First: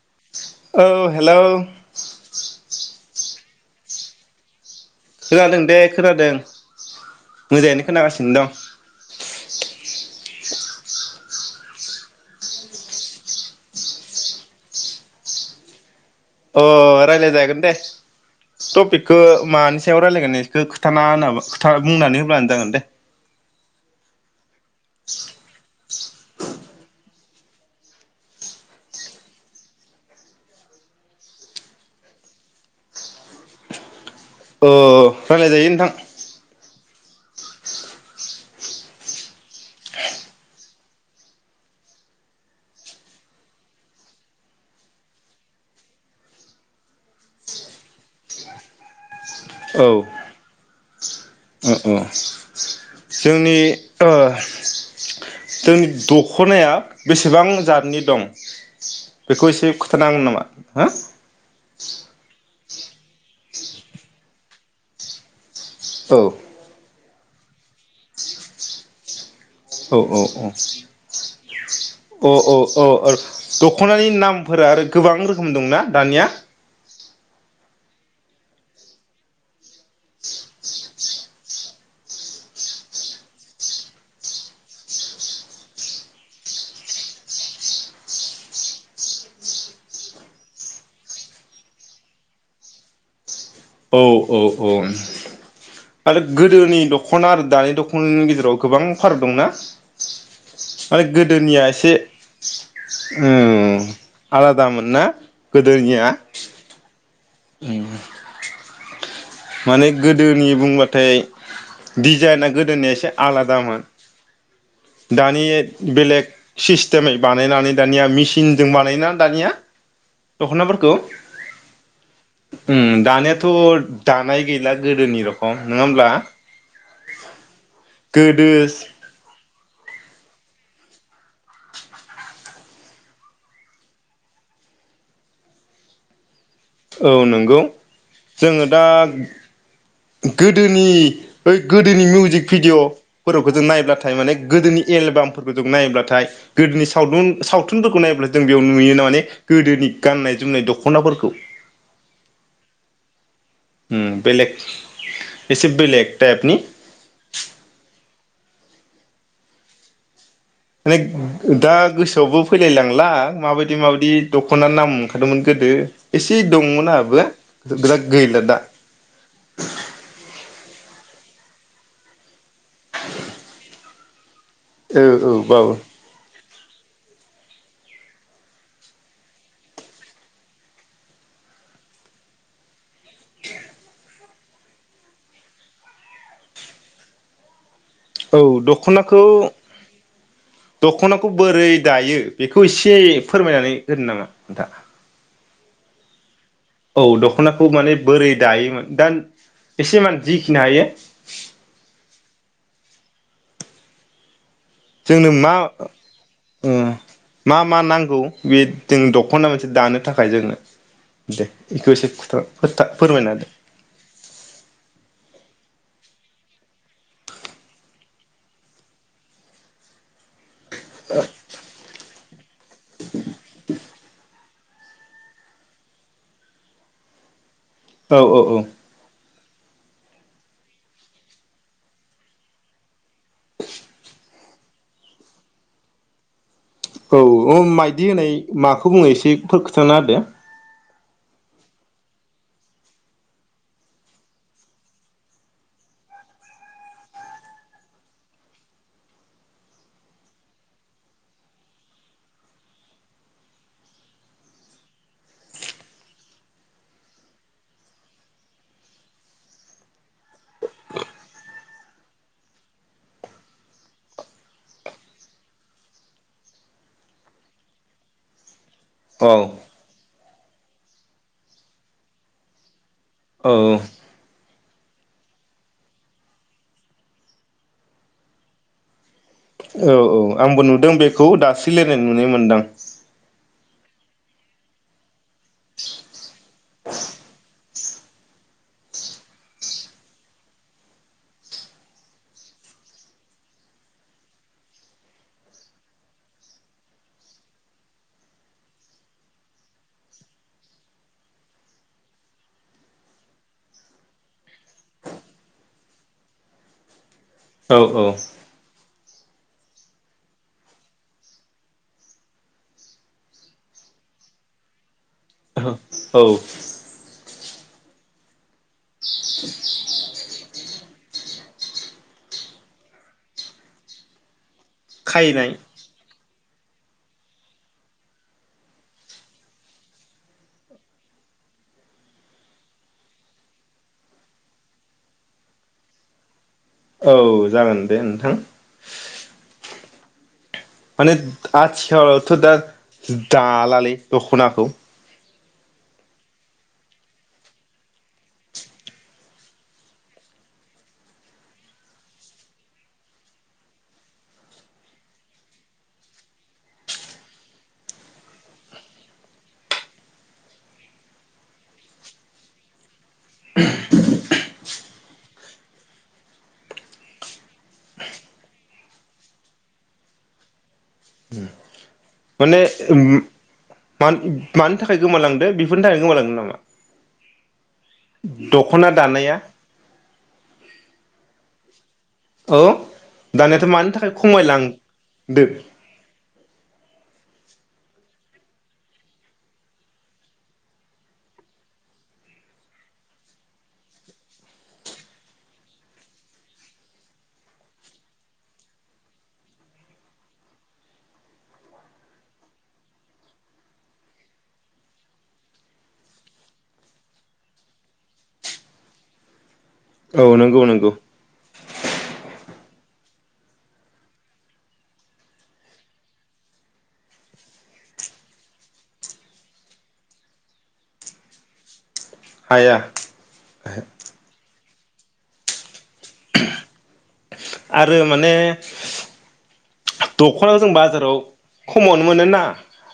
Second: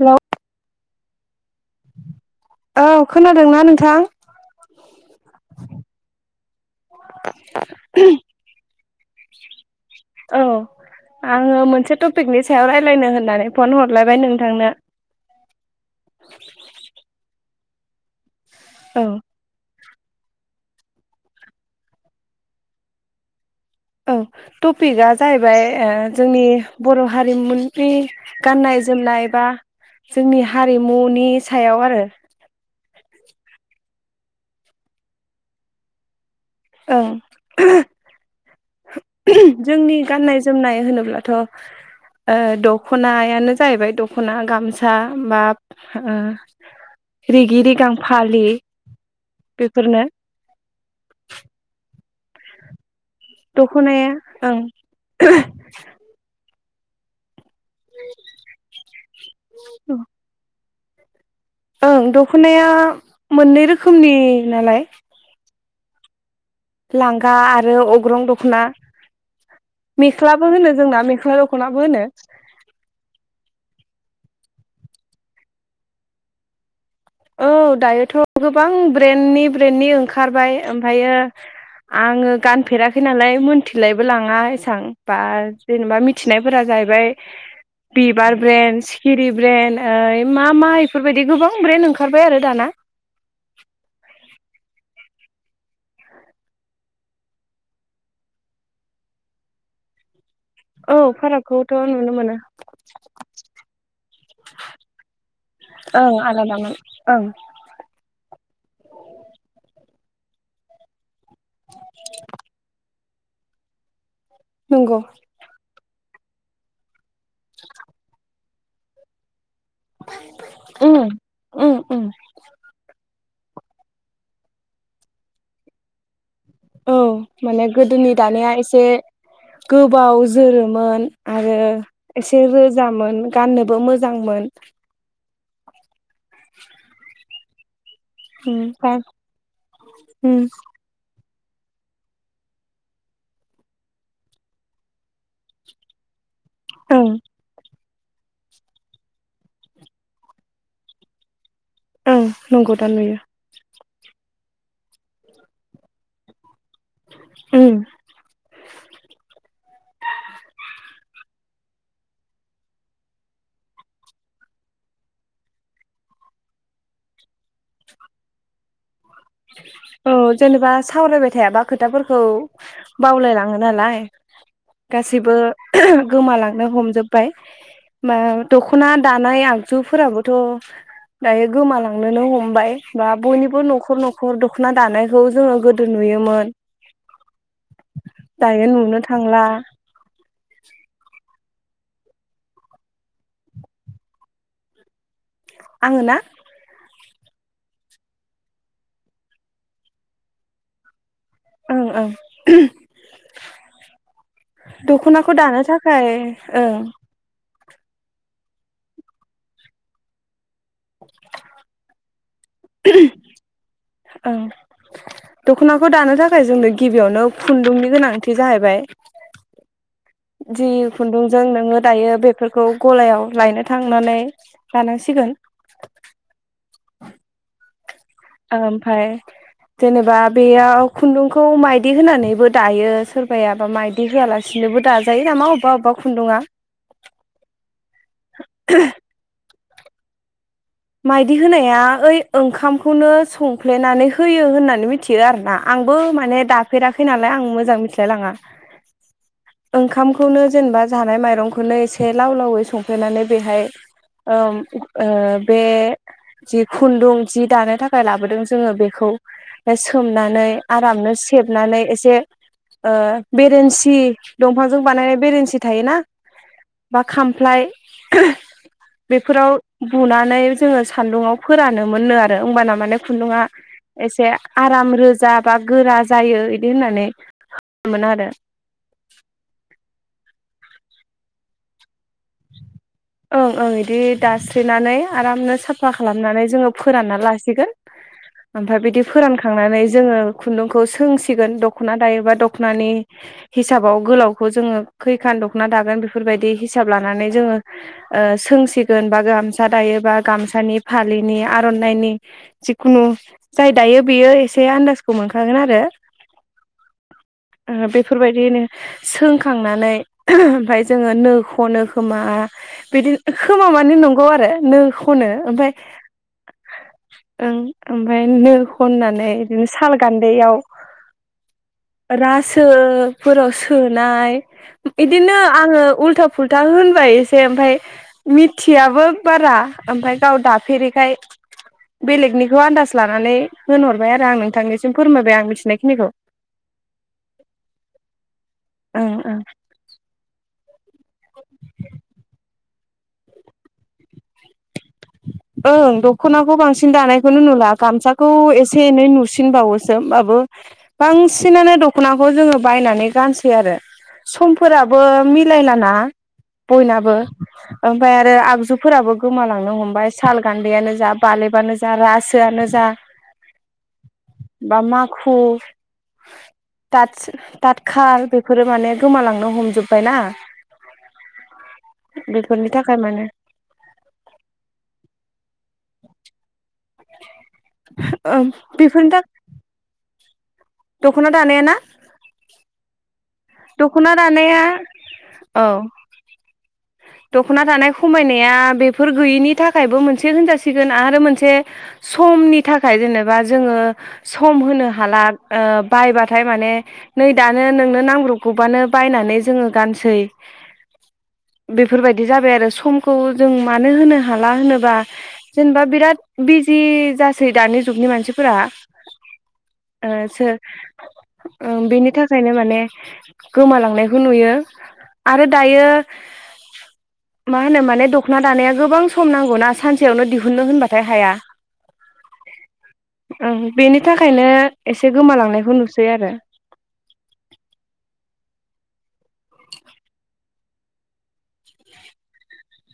Hello औ hello औ खोना दोंना नोंथां? खोनादों दे खोनादों। मोजायैनो खोनागासिनो दं। औ आङो मोनसे टपिकनि सायाव रायलायनो होननानै फन हरलायबाय नोंथांनो। अ रायलाय जागोन दे। औ। टपिकखो मानिस सायाव रायज्लायगोन एखो खोथाना होनाबा खोथा बुंनानै होब्लानो जागोन दे। औ टपिकआ जाहैबाय ओ जोंनि बर' हारिमुनि गाननाय जोमनाय बा जोंनि हारिमुनि सायाव आरो। अ रायलायजायो नोंथां। ओं जोंनि गाननाय जोमनाय होनोब्लाथ' ओ दख'नायानो जाहैबाय दख'ना गामसा बा ओ रिगि रिगां फालि औ बेफोरनो औ [inaudible] जोंनि दख'नाया ओं जोंनि दख खनाया बेसेबां जादनि दं बेखौ एसे खिथानांगोन नामा? हो ओं दख'नाया मोननै रोखोमनि नालाय औ लांगा आरो अग्रं दख'ना औ औ औ मेख्लाबो औ होनो जोंना मेख्ला दख'नाबो होनो अ अ अ अ दख'नानि नामफोरा आरो गोबां रोखोम दंना दानिया औ दायोथ' गोबां ब्रेन्डनि ब्रेन्डनि ओंखारबाय ओमफ्रायो आङो गानफेराखै नालाय मोनथिलायबो लाङा एसबां बा जेनेबा मिथिनायफोरा जाहैबाय बिबार ब्रेन्ड सिखिरि ब्रेन्ड ओ मा मा इफोरबायदि गोबां ब्रेन्ड ओंखार ओंखारबाय आरो दाना औ औ औ आरो गोदोनि दख'ना आरो दानि दख'नानि गेजेराव गोबां फाराग दंना औ माने गोदोनिया फारागखौथ' एसे नुनो मोनो ओन आलादामोन ना गोदोनिया ओं आलादामोन ओं नै गोदोनि बुंबाथाय डिजाइना गोदोनिया एसे आलादामोन। नंगौ दानि बेलेग सिस तेमै बानायनानै दानिया मिसि सिनजों बानायोना दानिया। दख'नाफोरखौ उम उम उम उम। दानियाथ' दानाय गैला गोदोनि रखम नङा होमब्ला? औ माने गोदोनि गोदो दानाया एसे गोबाव जोरोमोन आरो एसे रोजामोन गाननोबो मोजांमोन। औ नंगौ। जोङो दा ओमफ्राय उम गोदोनि बै गोदोनि मिउजिक भिडिअ'फोरखौ जों नायब्लाथाय माने गोदोनि एलबामफोरखौ जों नायब्लाथाय गोदोनि ओं सावुन सावथुनफोरखौ नायब्लाथाय जों बेयाव नुयोना माने गोदोनि गाननाय जोमनाय दख'नाफोरखौ। ओं नंगौ दा नुयो। उम बेलेग एसे बेलेग तायेपनि। उम। माने दा गोसोआवबो फैलायलांला माबायदि माबायदि दख'ना नाम ओंखारदोंमोन गोदो एसे दंमोन आंहाबोरा गैला दा। औ जेनेबा सावरायबाय थायाबा खोथाफोरखौ बावलाय लाङो नालाय। औ औ गासैबो बाबु गोमालांनो हमजोबबाय। मा दख'ना दानाय आगजुफोराबोथ' दायो गोमालांनोनो हमबाय बा बयनिबो न'खर न'ख न'खर दख'ना दानायखौ जोङो गोदो नुयोमोन। औ दायो नुनो दख'नाखौ थांला दख'नाखौ बोरै दायो बेखौ एसे फोरमायनानै होनो नामा नोंथां। आङो ना? औ दख'नाखौ माने बोरै दायोमोन दा एसेमान जिखिनि हायो। ओं ओं। जोंनो दख'नाखौ मा दानो थाखाय ओ ओं। मा मा नांगौ बे जों दख'ना मोनसे दानो थाखाय जोङो दे बेखौ एसे खोथा। [unintelligible] फोरमायना होदो। ओं दख'नाखौ दानो थाखाय जोंनो गिबियावनो खुन्दुंनि गोनांथि जाहैबाय। जि खुन्दुंजों नोङो दायो बे फोरखौ गलायाव लायनो थांनानै लानांसिगोन। औ औ ओमफाय जेनेबा बेयाव खुन्दुंखौ माइदि होनानैबो दायो सोरबायाबा माइदि होआलासिनोबो दाजायो नामा अबबा अबबा खुन्दुङा औ अ माइदि होनाय माखौ बुङो एसे फोर [unintelligible] माइदि होनाया ओइ ओंखामखौनो संफ्लेनानै होयो होननानै मिथियो आरोना आंबो माने दाफेराखै नालाय आं मोजां मिथिलाय लाङा ओंखामखौनो जेनेबा जानाय माइरंखौनो एसे लाव लावै संफ्लेनानै बेहाय ओम ओ बे जि खुन्दुं जि दानो थाखाय लाबोदों जोङो बेखौ सोमनानै आरामनो सेबनानै एसे ओ बेरेन्सि दंफांजों बानायनाय बेरेन्सि थायोना बा खामफ्लाय औ बेफोराव बुना नै जोङो सान्दुंङाव फोरानो मोननो आरो होमबाना माने खुन्दुङा औ एसे आराम रोजा बा गोरा जायो इदि होननानै मोन आरो औ औ आंबो नुदों बेखौ दास्रिलायनाय नुनाय मोनदां। ओं ओं इदि दास्रिनानै आरामनो साफा खालामनानै जोङो फोरानना लासिगोन ओमफाय बिदि फोरानखांनानै जोङो खुन्दुंखौ सोंसिगोन दख'ना दायोबा दख'नानि हिसाबाव गोलावखौ जोङो खैखान दख'ना दागोन बेफोरबायदि हिसाब लानानै जोङो ओ सोंसिगोन बा गामसा दायो बा गामसानि फालिनि आर'नाइनि जिखुनु जाय दायो बेयो एसे आन्दाजखौ मोनखागोन आरो औ ओ औ बेफोरबायदिनो सोंखांनानै ओमफाय जोङो नो खनो खोमा बिदि खोमा माने नंगौ आरो नो खनो ओमफाय औ ओं ओमफाय नो खननानै बिदिनो साल गान्दैयाव रासोफोराव सोनाय इदिनो खायनाय आङो उल्था फुल्था होनबाय [unintelligible] ओमफाय मिथियाबो बारा ओमफाय गाव दाफे औ जागोन दे नोंथां ओं ओं माने आथिखालावथ' दा दालालै दख'नाखौ ओं दख'नाखौ बांसिन दानायखौनो नुला गामसाखौ एसे एनै नुसिनबावोसो होमबाबो बांसिनानो दख'नाखौ जोङो बायनानै गानसै आरो समफोराबो मिलायलाना बयनाबो ओमफाय आरो आगजुफोराबो गोमालांनो हम बाय साल गान्दैआनो जा बालेबानो जा रासोआनो जा बा माखु तातस ताथखाल बेफोरो माने गोमालांनो हमजोब्बायना? माने बेफोरनि थाखाय उम माने मान मान थाखाय गोमालांदो बेफोरनि थाखाय गोमाला [unintelligible] नामा? ओं दख'ना बेफोरनि थाख दानाया दख'ना दानाया ना? औ दानियाथ' मानि थाखाय दख'ना खमाय लां दानाया दो? औ दख'ना दानाय खमायनाया बेफोर गैयिनि थाखायबो मोनसे होनजासिगोन आरो मोनसे समनि थाखाय जेनेबा जोङो सम होनो हाला ओ बायबाथाय माने नै दानो नोंनो नांब्रबगौबानो बायनानै जोङो गानसै। बेफोरबायदि जाबाय आरो समखौ जों मानो होनो हाला होनोबा जेनेबा बिराद बिजि जासै दानि जुगनि मानसिफोरा। ओ औ सो नंगौ नंगौ ओम बेनि थाखायनो माने गोमालांनायखौ नुयो आरो दायो मा होनो माने दख'ना दानाया गोबां सम नांगौना सानसेयावनो दिहुनो होनबाथाय हाया। हाया ओं बेनि थाखायनो एसे गोमालांनायखौ नुसै आरो। आरो माने दख'ना जों बाजाराव खमावनो मोनोना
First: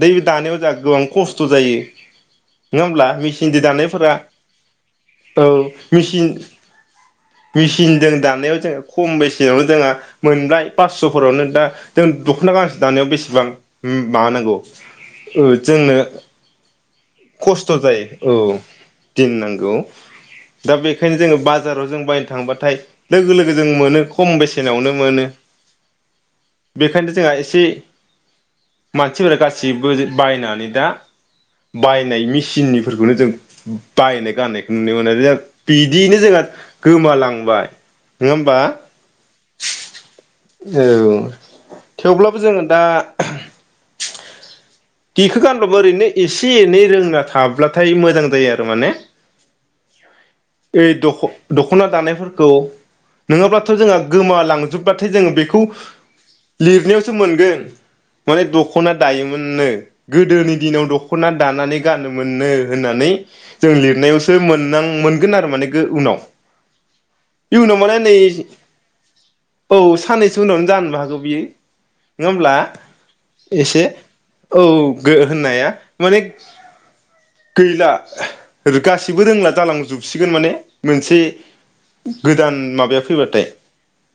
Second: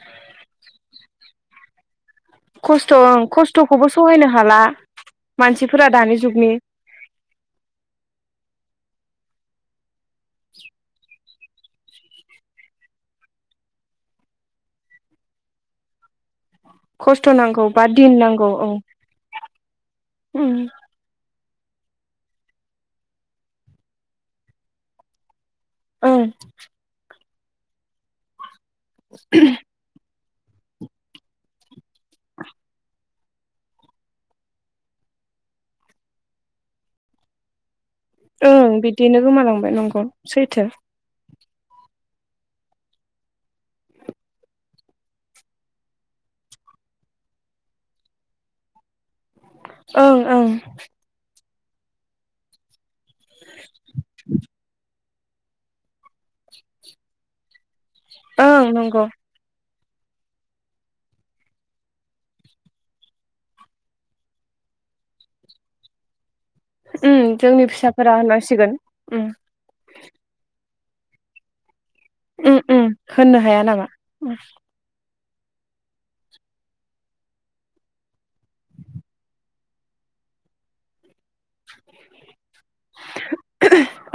दै दानायाव जोंहा गोबां खस्थ' जायो। नङा खस्थ' होमब्ला ओं मेचिनदो खस्थ'खौबो दानायफोरा सहायनो हाला औ मानसिफोरा दानि मिचिन जुगनि मेचिनदों दानायाव जोङो खम बेसेनावनो जोंङा मोनब्लाय पासस'फोरावनो दा जों दख'ना गांसे दानायाव बेसेबां उम माबा नांगौ ओ जोंनो नांगौ खस्थ' बा दिन जायो नांगौ औ दिननांगौ ओं दा बेखायनो जोङो बाज जाराव जों बायनो थांबाथाय लोगो लोगो जों मोनो खम बेसेनावनो मोनो। ओं बेखायनो जोंहा एस सि मानसिफोरा गासिबो बायनानै दा बायनाय मेसिननिफोरखौनो जों बायनाय गाननायखौ नुनो मोनो जों। बिदियैनो जोंहा गोमालांबाय। नङा होमबा ओं बिदिनो गोमालांबाय नंगौ सैथो। औ थेवब्लाबो जोङो दा दिखो गानब्लाबो ओरैनो एसे एनै रोंना थाब्लाथाय मोजां जायो आरो माने। ओं ओं ऐ दख' दख'ना दानायफोरखौ नोङाब्लाथ' जोंहा गोमालांजोबबा थाय जोङो बेखौ लिरनायावसो मोनगोन। तोइत माने ओं दख'ना नंगौ दायोमोननो गोदोनि दिनाव दख'ना दानानै गानो मोननो होननानै जों लिरनायावसो मोननां मोनगोन आरो माने उनाव। उम जोंनि इयुनाव माने नै फिसाफोरा होननांसिगोन उम औ साननैसो उनावनो जानो हागौ बियो। नङा होमब्ला उम उम होननो हाया एसे नामा उम। औ गो होननाया माने गैला गासिबो रोंला जालांजोबसिगोन माने मोनसे गोदान माबाया फैबाथाय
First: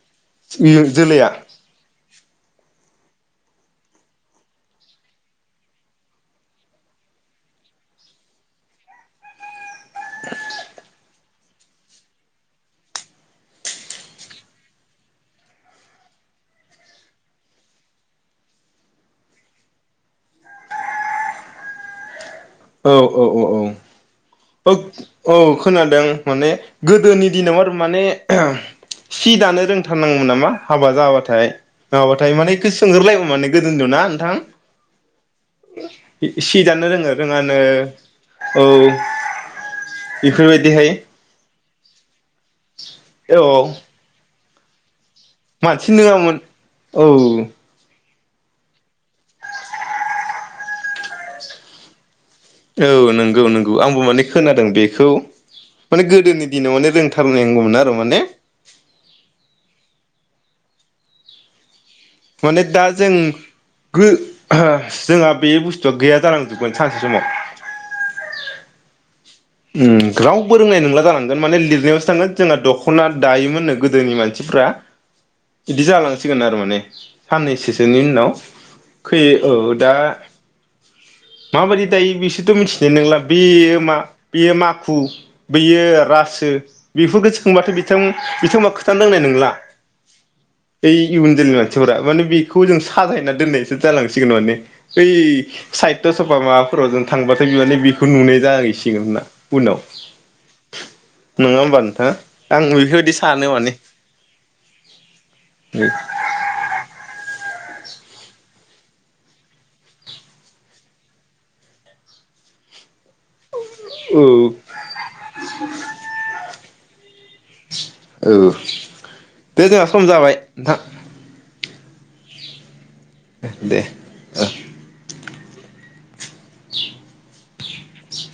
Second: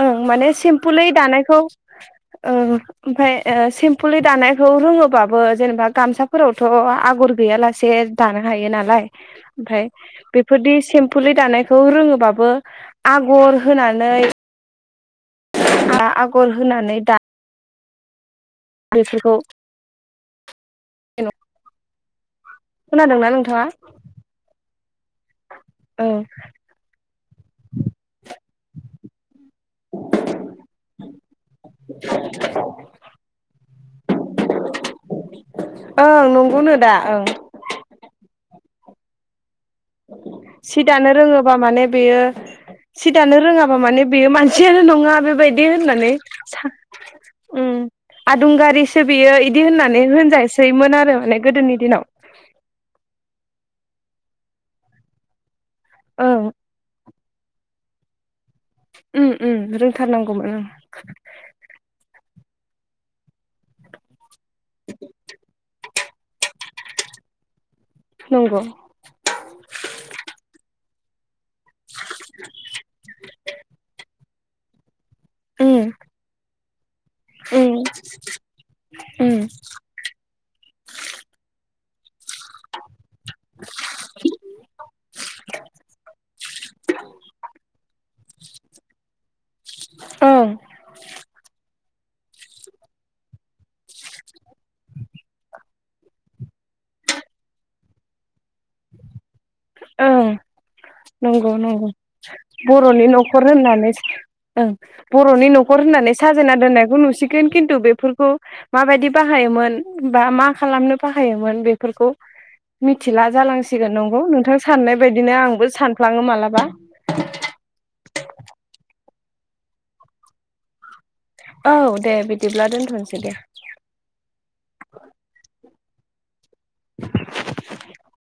ओं माने सिमपुलै जोलैया दानायखौ ओं ओमफाय ओ सेम्पुलै दानायखौ रोङोबाबो जेनेबा गामसाफोरावथ' आगर गैयालासे दानो हायो नालाय ओमफ्राय बेफोरदि सेम्पुलै दानायखौ रोङोबाबो आ गर होनानै दा आगर होनानै दा बेफोरखौ औ औ खोनादोंना औ नोंथाङा औ। ओग। औ खोनादों ओं माने गोदोनि दिनाव आरो माने ओहोम सि दानो रोंथारनांगौमोन नामा हाबा जाबाथाय नङाबाथाय माने सोंगोरलायो माने गोदोनि दिनाव ना नोंथां? ओं सि नंगौनो दानो दा रोङो ओं रोङानो औ। सि बेफोरबायदिहाय दानो रोङोबा माने बेयो सि दानो औ रोङाबा माने बेयो मान सियानो नङा बेबायदि मानसि होननानै नङामोन सा औ उम। आदुंगारिसो बियो इदि होननानै होनजासैमोन आरो माने गोदोनि दिनाव। औ नोंगौ नोंगौ आंबो माने खोनादों बेखौ। माने गोदोनि ओं दिनाव माने रों खालानांगौमोन आरो माने उम उम रोंथारनां गौ उम। माने दा जों गो जोंहा बे बुस्थुआ गैया जालांजोबगोन सानसे समाव। नंगौ। उम रावबो रोंनाय नंला जागोन माने लिरनायावसो थांगोन जोंहा दख'ना दायोमोन नो गोदोनि मान सिफ्रा। उम इदि जालांसिगोन आरो माने। [unintelligible] उम साननैसोसोनि उनाव खै उम औ दा माबायदि दायो बिसो रथ' मिथिनाय नंला बेयो मा। बेयो माखु बैयो रासो बेफोरखौ सोंबाथ' बिथां-बिथांमोना खोथानो रोंनाय नोंला। ओं बै इयुन जोलैनि मानसिफोरा। माने बेखौ जों साजायना दोननायसो जालांसिगोन माने। ओइ साहित्य सभा माबाफोराव जों थांबाथाय बे माने बेखौ नुनाय जाहैसिगोन उनाव ओं नंगौ नङा होमबा नंगौ। नोंथां आं बर'नि बेफोरबायदि न'खर सानो माने होननानै ओं बर'नि न'खर होननानै साजायना दोननायखौ नुसिगोन। खिन्थु बेफोरखौ माबायदि बाहायोमोन बा मा खालामनो बाहायोमोन बेफोरखौ मिथिला जालांसि गोन औ नंगौ नोंथां साननाय बायदिनो आंबो सानफ्लाङो मालाबा। औ दे जोंहा सम जाबाय नोंथां। औ दे बिदिब्ला दोनथ'नोसै दे ओ। [unintelligible] [inaudible]